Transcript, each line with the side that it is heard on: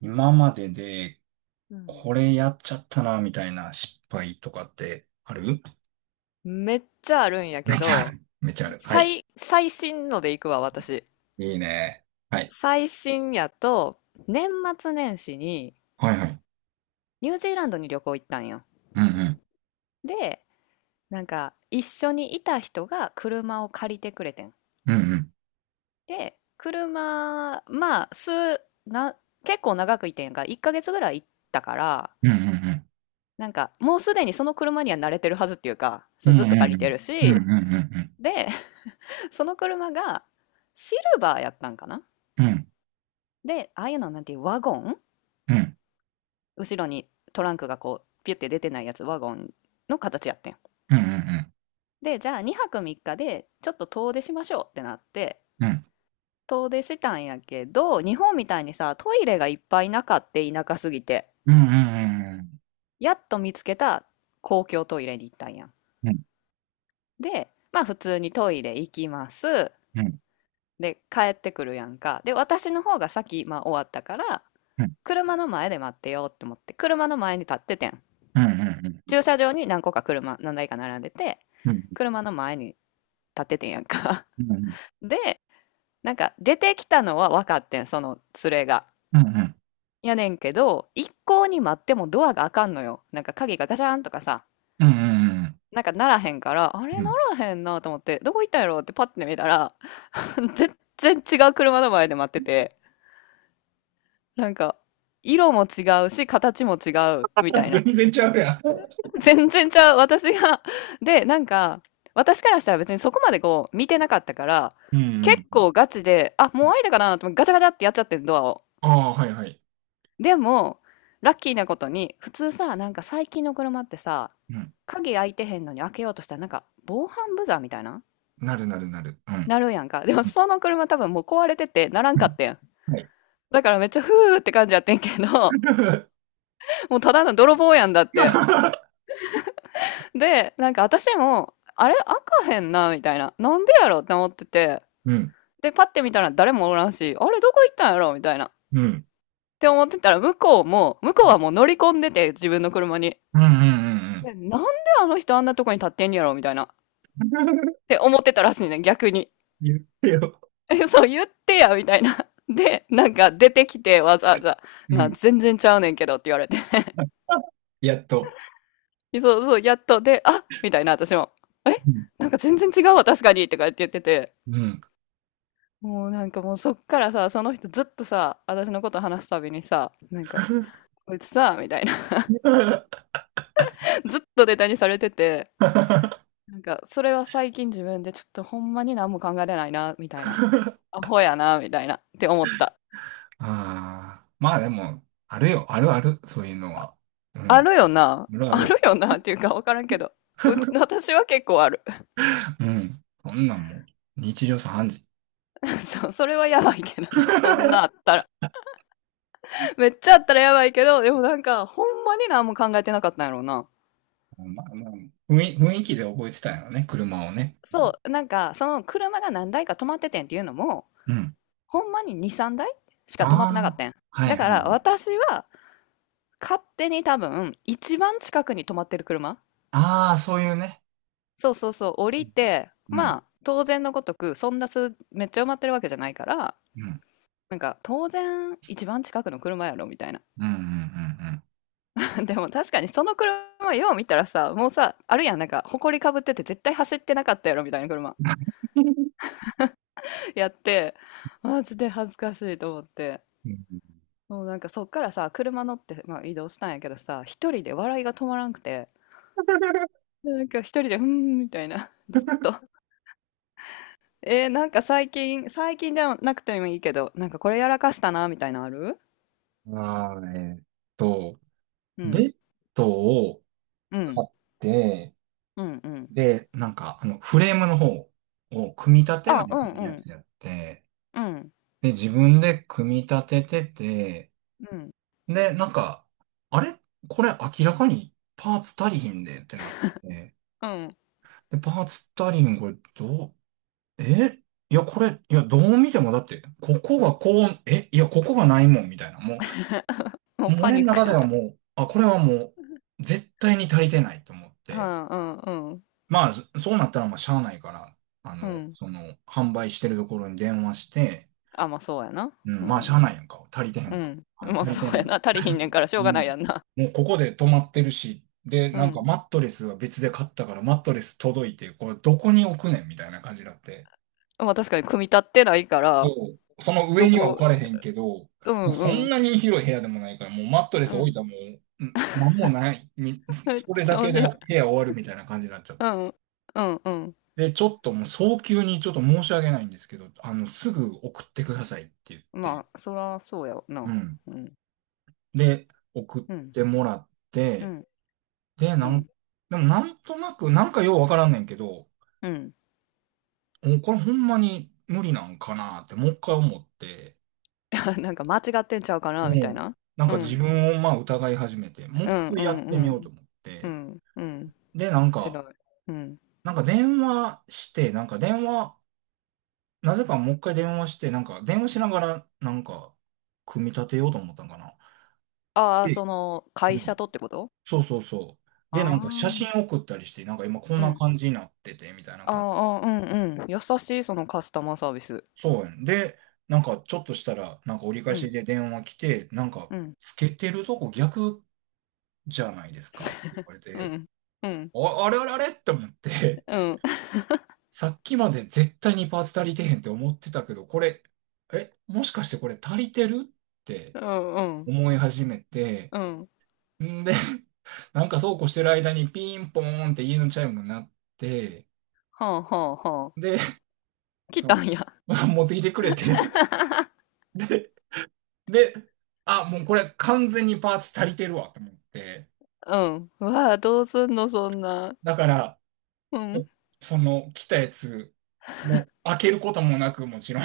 right: 今までで、
left: うん。
right: これやっちゃったな、みたいな失敗とかってある？
left: めっちゃあるんや
right: め
left: け
right: っちゃあ
left: ど、
right: る。めっちゃある。はい。
left: 最、最新ので行くわ、私。
right: いいね。はい。
left: 最新やと、年末年始に
right: はいはい。
left: ニュージーランドに旅行行ったんよ。
right: うんうん。
left: で、一緒にいた人が車を借りてくれてん。
right: うんうん。
left: で、車、まあ、数、な、結構長くいてんやんか。1ヶ月ぐらい行ったから、
right: うんうん
left: もうすでにその車には慣れてるはずっていうか、そ
right: う
left: の
right: ん。
left: ずっと
right: うんう
left: 借
right: ん
left: り
right: う
left: て
right: ん。
left: る
right: う
left: し。
right: んうんうん。
left: で、その車がシルバーやったんかな。
right: うん
left: で、ああいうのはなんていうワゴン、
right: うんうん。
left: 後ろにトランクがこうピュって出てないやつ、ワゴンの形やってん。
right: うんうんうん。
left: で、じゃあ2泊3日でちょっと遠出しましょうってなって、遠出したんやけど、日本みたいにさ、トイレがいっぱいなかって、田舎すぎて、
right: うんうんうん。
left: やっと見つけた公共トイレに行ったんやん。
right: うんうんうん。
left: で、まあ普通にトイレ行きます。
right: うん
left: で、帰ってくるやんか。で、私の方が先、まあ終わったから、車の前で待ってようって思って、車の前に立っててん。
right: うんうん。
left: 駐車場に何個か車、何台か並んでて、
right: うんうんうんうんうん
left: 車の前に立っててんやんか。 で、出てきたのは分かってん、その連れがやねんけど、一向に待ってもドアが開かんのよ。鍵がガチャーンとかさ、ならへんから、あ
right: うん
left: れ
right: う
left: な
right: ん。
left: らへんなと思って、どこ行ったんやろってパッて見たら、 全然違う車の前で待ってて、なんか色も違うし形も違うみたいな。
right: 全然ちゃうやん。
left: 全然ちゃう、私が。で、私からしたら別にそこまでこう、見てなかったから、
right: うん
left: 結
right: うん。
left: 構ガチで、あ、もう開いたかなと思って、ガチャガチャってやっちゃってん、ドアを。
right: ああ、はいはい。
left: でも、ラッキーなことに、普通さ、最近の車ってさ、
right: うん。
left: 鍵開いてへんのに開けようとしたら、防犯ブザーみたいな
right: なるなるなる。うん。
left: なるやんか。でもその車多分もう壊れてて、ならん
right: う
left: か
right: ん。
left: ってん。
right: はい。
left: だからめっちゃふーって感じやってんけど、もうただの泥棒やんだって。で、私も、あれ開かへんな、みたいな。なんでやろって思ってて。
right: うん。
left: で、パッて見たら誰もおらんし、あれどこ行ったんやろみたいな。っ
right: うん。
left: て思ってたら、向こうはもう乗り込んでて、自分の車に。
right: うんうんうんう
left: で、
right: ん。
left: なんであの人あんなとこに立ってんやろみたいな。っ て思ってたらしいね、逆に。
right: 言ってよ。
left: え、そう言ってや、みたいな。で、出てきて、わざわざ、
right: う
left: な、
right: ん。
left: 全然ちゃうねんけどって言われて。
right: やっと。
left: そうそう、やっと、で、あみたいな、私も。え、
right: うん。
left: 全然違うわ、確かにとか言って言ってて。
right: うん。
left: もうなんかもうそっからさ、その人ずっとさ、私のこと話すたびにさ、こいつさ、みたいな、ずっとネタにされてて、それは最近自分でちょっとほんまに何も考えれないな、みたいな。アホやな、みたいな、って思った。
right: ああ。まあでも、あるよ。あるある。そういうのは。う
left: あ
right: ん。
left: るよな。
right: あるあ
left: ある
right: る。
left: よな、っていうかわからんけど。うち、私は結構ある。
right: うん。そんなんもう、日常茶飯事。
left: そう、それはやばいけどな。そんなあったら。めっちゃあったらやばいけど、でもほんまに何も考えてなかったんやろうな。
right: まあまあ、雰囲気で覚えてたんやろね。車をね。う
left: そ
right: ん。
left: う、その車が何台か止まっててんっていうのも、
right: うん。
left: ほんまに2、3台し
right: あ
left: か止まってなかっ
right: あ。
left: たん。
right: はい
left: だ
right: は
left: から
right: い。
left: 私は勝手に多分一番近くに止まってる車。
right: ああ、そういうね。
left: そうそうそう、降りて、
right: う
left: ま
right: ん。
left: あ当然のごとくそんなすめっちゃ埋まってるわけじゃないから、
right: うん。
left: 当然一番近くの車やろみたいな。
right: うんうん
left: でも確かにその車よう見たらさ、もうさ、あるやん、埃かぶってて絶対走ってなかったやろみたいな車 やって、マジで恥ずかしいと思って。
right: うんうん。
left: もうなんかそっからさ、車乗って、まあ、移動したんやけどさ、一人で笑いが止まらんくて、一人で、うーん、みたいな、
right: う
left: ずっ
right: ん。
left: と。最近、最近じゃなくてもいいけど、なんかこれやらかしたな、みたいなのある。
right: あーえーっと、
left: う
right: ベ
left: ん、
right: ッドを
left: うん、
right: 買って、
left: うん、うん。
right: で、なんか、あの、フレームの方を組み立てな
left: あ、う
right: いと
left: ん、
right: い
left: う
right: や
left: ん、
right: つやって、
left: うん、
right: で、自分で組み立ててて、
left: うん、
right: で、なんか、あれこれ明らかにパーツ足りひんでってなって、
left: うん。
right: で、パーツ足りひんこれどう、えいや、これ、いや、どう見てもだって、ここがこう、えいや、ここがないもん、みたいな。もう、
left: もう
right: もう
left: パ
right: 俺の
left: ニック
right: 中で
left: や
right: は
left: な。
right: もう、あ、これはもう、絶対に足りてないと思っ
left: う
right: て、
left: ん、うん、うん、
right: まあ、そうなったらまあ、しゃあないから、あ
left: う
right: の、
left: ん。
right: その、販売してるところに電話して、
left: あ、まあそうやな。
right: う
left: う
right: ん、まあ、し
left: ん、
right: ゃあないやんか。足りてへ
left: う
right: んか。
left: ん。まあ
right: 足り
left: そ
right: て
left: うや
right: ない。
left: な。足りひんねんからし
right: う
left: ょうが
right: ん。
left: ないやんな。
right: もう、ここで止まってるし、で、
left: う
right: なんか、
left: ん。
right: マットレスは別で買ったから、マットレス届いて、これ、どこに置くねんみたいな感じになって。
left: まあ確かに組み立ってないから、
right: そう、その
left: ど
right: 上には置
left: こ、
right: かれへんけど、も
left: う
right: う
left: ん、
right: そ
left: う
right: ん
left: ん、
right: なに広い部屋でもないから、もうマットレ
left: う
right: ス置い
left: ん。
right: たらもう、んなんもない。
left: めっ
right: それ
left: ち
right: だ
left: ゃ面
right: けで
left: 白い。
right: 部屋終わるみたいな感じになっちゃっ
left: う
right: て。
left: ん、うん、うん。
right: で、ちょっともう早急にちょっと申し訳ないんですけど、あの、すぐ送ってくださいって言って、
left: まあ、そらそうやわ
right: う
left: な。
right: ん。
left: うん。
right: で、送っ
left: うん、
right: てもらっ
left: う
right: て、
left: ん、
right: で、
left: う
right: なん、
left: ん、
right: でもなんとなく、なんかようわからんねんけど、
left: うん。
right: もうこれほんまに無理なんかなってもう一回思って、
left: 間違ってんちゃうか
right: う
left: なみたい
right: ん。
left: な。
right: なん
left: う
right: か自
left: ん、
right: 分をまあ疑い始めて、もう
left: うん、
right: 一回
left: う
right: や
left: ん、
right: ってみ
left: う
right: よう
left: ん、
right: と思っ
left: う
right: て。
left: ん、うん。
right: で、なんか、
left: 偉い。うん。
right: なんか電話して、なんか電話、なぜかもう一回電話して、なんか電話しながら、なんか、組み立てようと思ったんかな。
left: ああ、
right: で、
left: その、会
right: うん。
left: 社とってこと。
right: そうそうそう。で、なんか
left: ああ
right: 写
left: ー、
right: 真送ったりして、なんか今こん
left: う
right: な
left: ん。
right: 感じになってて、みたいな感じ。
left: ああ、うん、うん。優しい、そのカスタマーサービス。
right: そうやん。で、なんかちょっとしたら、なんか折り返
left: う
right: し
left: ん、
right: で電話来て、なんか、
left: うん、
right: つけてるとこ逆じゃないですかって言われ
left: うん、う
right: て、
left: ん、うん、
right: あ、あれあれあれって思って、
left: うん、
right: さっきまで絶対にパーツ足りてへんって思ってたけど、これ、え、もしかしてこれ足りてるって
left: うん、
right: 思い始めて、
left: うん。
right: んで、なんかそうこうしてる間にピンポーンって家のチャイムになって、
left: はあ、はあ、はあ。
right: で、
left: 来
right: そ
left: たんや。
right: の、持ってきてくれて、で、で、あ、もうこれ完全にパーツ足りてるわと思って、
left: うん。わあ、どうすんの、そんな。
right: だから、
left: うん、
right: おその、来たやつ、もう開けることもなく、もちろん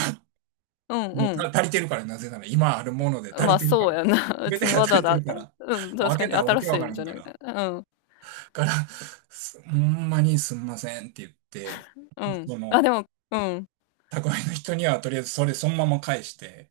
left: うん、
right: も
left: うん。
right: うた足りてるから、なぜなら、今あるもので足
left: ま
right: り
left: あ、
right: てるか
left: そう
right: ら。
left: やな。
right: 全
left: 別
right: て
left: に
right: が
left: わ
right: 足
left: ざわ
right: りて
left: ざ
right: るから。
left: うん、
right: もう
left: 確
right: 開
left: か
right: け
left: に
right: たらわ
left: 新
right: け
left: し
right: わ
left: い
right: か
left: ん
right: ら
left: じ
right: ん
left: ゃな
right: か
left: い
right: ら。
left: うん、
right: から、すほんまにすんませんって言って、
left: うん。
right: そ
left: あ、で
right: の、
left: もうん。
right: 宅配の人にはとりあえずそれそのまま返して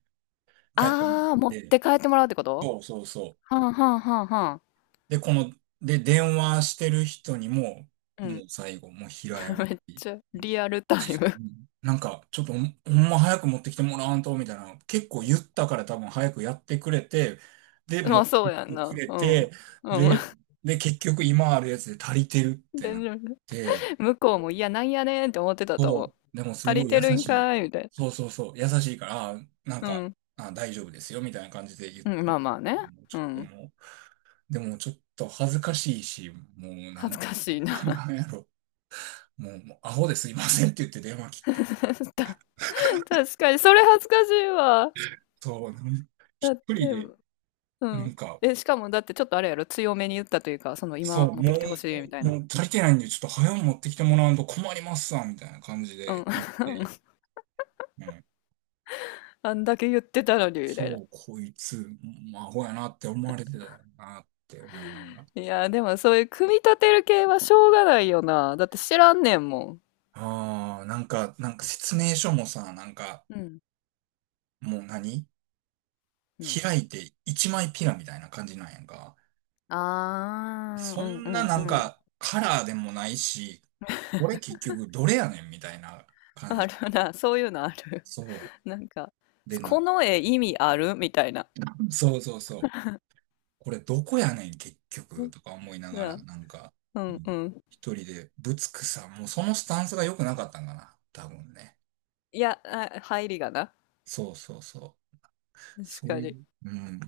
right: 帰ってもらっ
left: あー、持っ
right: て、
left: て帰ってもらうってこと？
right: そうそうそう。
left: はんはんはんはん
right: で、で、電話してる人にも、
left: う
right: も
left: ん。
right: う最後、もう平謝
left: めっ
right: り。
left: ちゃリアルタイム。
right: なんか、ちょっとほんま早く持ってきてもらわんと、みたいな。結構言ったから多分早くやってくれて、で、
left: ま
right: 持っ
left: あ、そ
right: て
left: う
right: き
left: やん
right: てく
left: な。
right: れ
left: うん。うん。
right: て、で、結局今あるやつで足りてるっ て
left: で、
right: なっ
left: 然
right: て、
left: 向こうも、いや、なんやねんって思ってたと思う。
right: そう、でもす
left: 足
right: ご
left: り
right: い
left: て
right: 優
left: るん
right: しい。
left: かーいみたい
right: そうそうそう、優しいから、あ、なん
left: な。
right: か、
left: うん。
right: あ、大丈夫ですよ、みたいな感じで言っ
left: うん、
right: て
left: まあまあね。
right: も、もうち
left: う
right: ょっと
left: ん。
right: もう、でもちょっと恥ずかしいし、もうな
left: 恥
right: ん
left: ず
right: か、
left: かしい な。
right: なんやろ、もう、もうアホですいませんって言って電話切った。
left: 確かにそれ恥ずかしいわ。
right: そう、
left: だ
right: 一
left: っ
right: 人
left: て
right: で、
left: う
right: な
left: ん。
right: んか、
left: え、しかもだってちょっとあれやろ、強めに言ったというか、その
right: そ
left: 今
right: う、
left: 持って
right: も
left: きてほしいみた
right: う、
left: いな。
right: もう足りてないんで、ちょっと早う持ってきてもらわんと困りますわ、みたいな感じ
left: うん。
right: で言って、うん。
left: あんだけ言ってたのに、みたいな。
right: そう、こいつ、まあ、アホやなって思われてたよなって思いながら。
left: いや、でもそういう組み立てる系はしょうがないよな。だって知らんねんもん。
right: ああ、なんか説明書もさ、なんか、
left: うん。
right: もう何
left: うん。
right: 開いて一枚ピラみたいな感じなんやんか。
left: あー、
right: そ
left: うんう
right: んな
left: ん
right: な
left: う
right: ん
left: ん。
right: か、カラーでもないし、これ結局どれやねんみたいな感
left: あ
right: じ。
left: るな、そういうのある。
right: そ
left: なんか、
right: う。で
left: こ
right: な、
left: の絵意味あるみたいな。
right: そうそうそう。これどこやねん、結
left: う
right: 局、
left: ん
right: とか思いながら、なんか、
left: う
right: う
left: ん
right: ん、
left: うん。
right: 一人で、ぶつくさ、もうそのスタンスが良くなかったんかな、多分ね。
left: いや、あ、入りがな。
right: そうそうそう。
left: 確
right: そ
left: か
right: うい
left: に。
right: う、うん。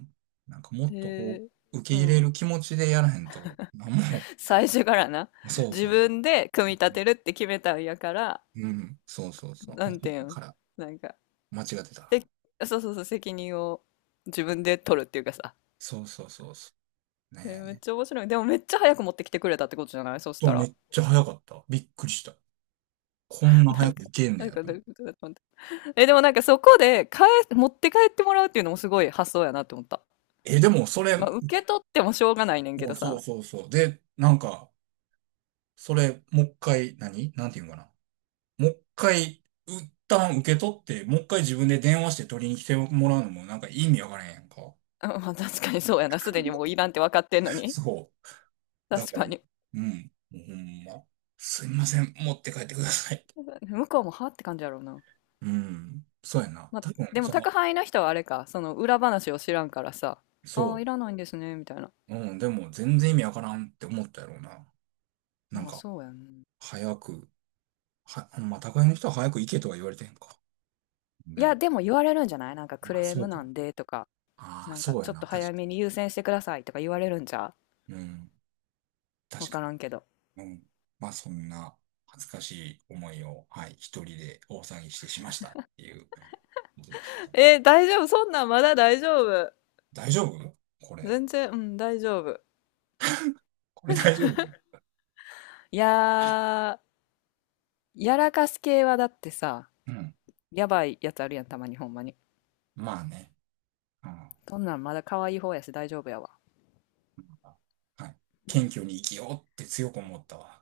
right: なんかも
left: え
right: っとこ
left: ー、
right: う、受け
left: う
right: 入れ
left: ん。
right: る気持ちでやらへんと、なんも、
left: 最初からな、
right: そう
left: 自
right: そう。
left: 分で組み立てるって決めたんやから、
right: うん、そうそうそう。
left: な
right: もう
left: んて
right: こ
left: いう
right: っ
left: ん、
right: から、
left: なんか、
right: 間違ってた。
left: せ、そうそうそう、責任を自分で取るっていうかさ。
right: そうそうそうそう。
left: え、
right: ね
left: めっちゃ
right: え。
left: 面白い。でもめっちゃ早く持ってきてくれたってことじゃないそした
right: め
left: ら。
right: っちゃ早かった。びっくりした。こん な
left: な
right: 早
left: んか、
right: くいけんねやと
left: ど
right: 思
left: うい
right: う。
left: うことだと思って、え、でもなんかそこで持って帰ってもらうっていうのもすごい発想やなって思った。
right: え、でもそれ、
left: まあ、受け取ってもしょうがないねんけ
right: も
left: ど
right: うそ
left: さ。
right: うそうそう。で、なんか、それ、もう一回、何なんていうんかな。もう一回、一旦受け取って、もう一回自分で電話して取りに来てもらうのもなんか意味わからへんやんか。
left: うん、まあ、確かにそうやな。すでにもういらんって分かってんのに。
right: そう。だ
left: 確
right: から、
left: かに。
right: うん。もうほんま。すいません、持って帰ってください。
left: 向こうもはって感じやろうな。
right: うん。そうやな。
left: まあ、
right: 多分、
left: でも
right: そ
left: 宅
right: の、
left: 配の人はあれか、その裏話を知らんからさ、ああ、
right: そ
left: いらないんですね、みたいな。
right: う。うん、でも全然意味わからんって思ったやろうな。なん
left: まあ、
right: か、
left: そうやん。
right: 早く、ほんま、宅配の人は早く行けとは言われてへんか。
left: い
right: でも、
left: や、でも言われるんじゃない？ク
right: まあ、
left: レー
right: そ
left: ム
right: うか。
left: なんでとか、
right: ああ、
left: なんか
right: そう
left: ち
right: や
left: ょっと
right: な。確
left: 早
right: か
left: めに優先してくださいとか言われるんじゃ、
right: に。うん。
left: うわ
right: 確か
left: か
right: に。
left: らんけど。
right: うん。まあ、そんな恥ずかしい思いを、はい、一人で大騒ぎしてしましたっていうことでした。
left: えー大丈夫、そんなんまだ大丈夫。
right: 大丈夫これ？
left: 全然、うん、大丈夫。
right: これ大丈夫？
left: いやー、やらかす系はだってさ、
right: うん。
left: やばいやつあるやん、たまにほんまに。
right: まあね。うん。
left: そんなんまだ可愛い方やし大丈夫やわ。
right: はい。
left: う
right: 謙
left: ん、
right: 虚に生きようって強く思ったわ。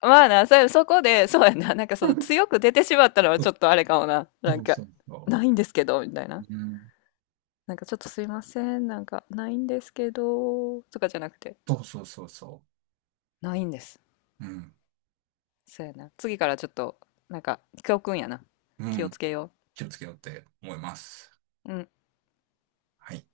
left: まあな、それ、そこで、そうやな、なんかその強く出てしまったのはちょっとあれかもな。
right: そうそうそうそ
left: ないんですけど、みたいな。
right: う。うん。
left: なんかちょっとすいません、ないんですけど、とかじゃなくて、
right: そうそうそうそ
left: ないんです。
right: う。うん。
left: そうやな。次からちょっと、教訓やな。
right: う
left: 気を
right: ん。
left: つけよ
right: 気をつけようって思います。
left: う。うん。
right: はい。